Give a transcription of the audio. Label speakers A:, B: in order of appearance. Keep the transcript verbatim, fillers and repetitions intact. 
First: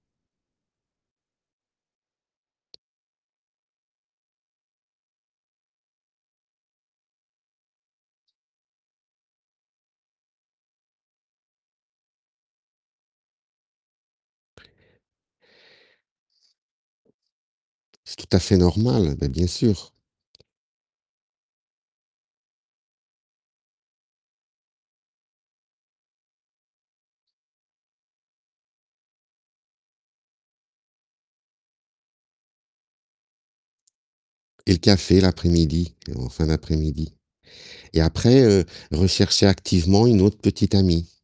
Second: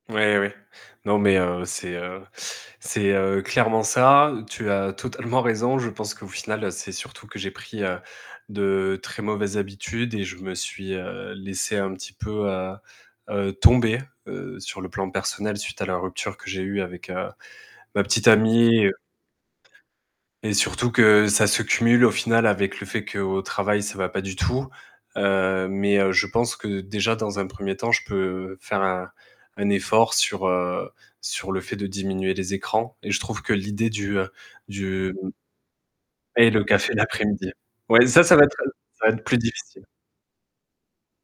A: Ouais, ouais. Non, mais, heu, c'est, heu c'est, heu, clairement, ça, tu as totalement raison. Je pense qu'au final, c'est surtout que j'ai pris, heu, de très mauvaises habitudes et je me suis, heu, laissé un petit peu, heu heu, tomber, heu, sur le plan personnel suite à la rupture que j'ai eue avec, heu, ma
B: C'est
A: petite
B: tout à fait
A: amie et heu
B: normal, bah, bien sûr.
A: et surtout que ça se cumule, au final, avec le fait qu'au travail, ça va pas du tout, heu, mais heu, je pense que, déjà, dans un premier temps, je peux faire un un effort sur, heu, sur le fait de diminuer les écrans et je trouve que l'idée du, heu,
B: Et le
A: du
B: café
A: mmh
B: l'après-midi ou en fin
A: et le café
B: d'après-midi
A: l'après-midi!
B: et
A: Ouais, ça ça
B: après,
A: va être
B: heu,
A: ça va être plus
B: rechercher
A: difficile!
B: activement une autre petite amie.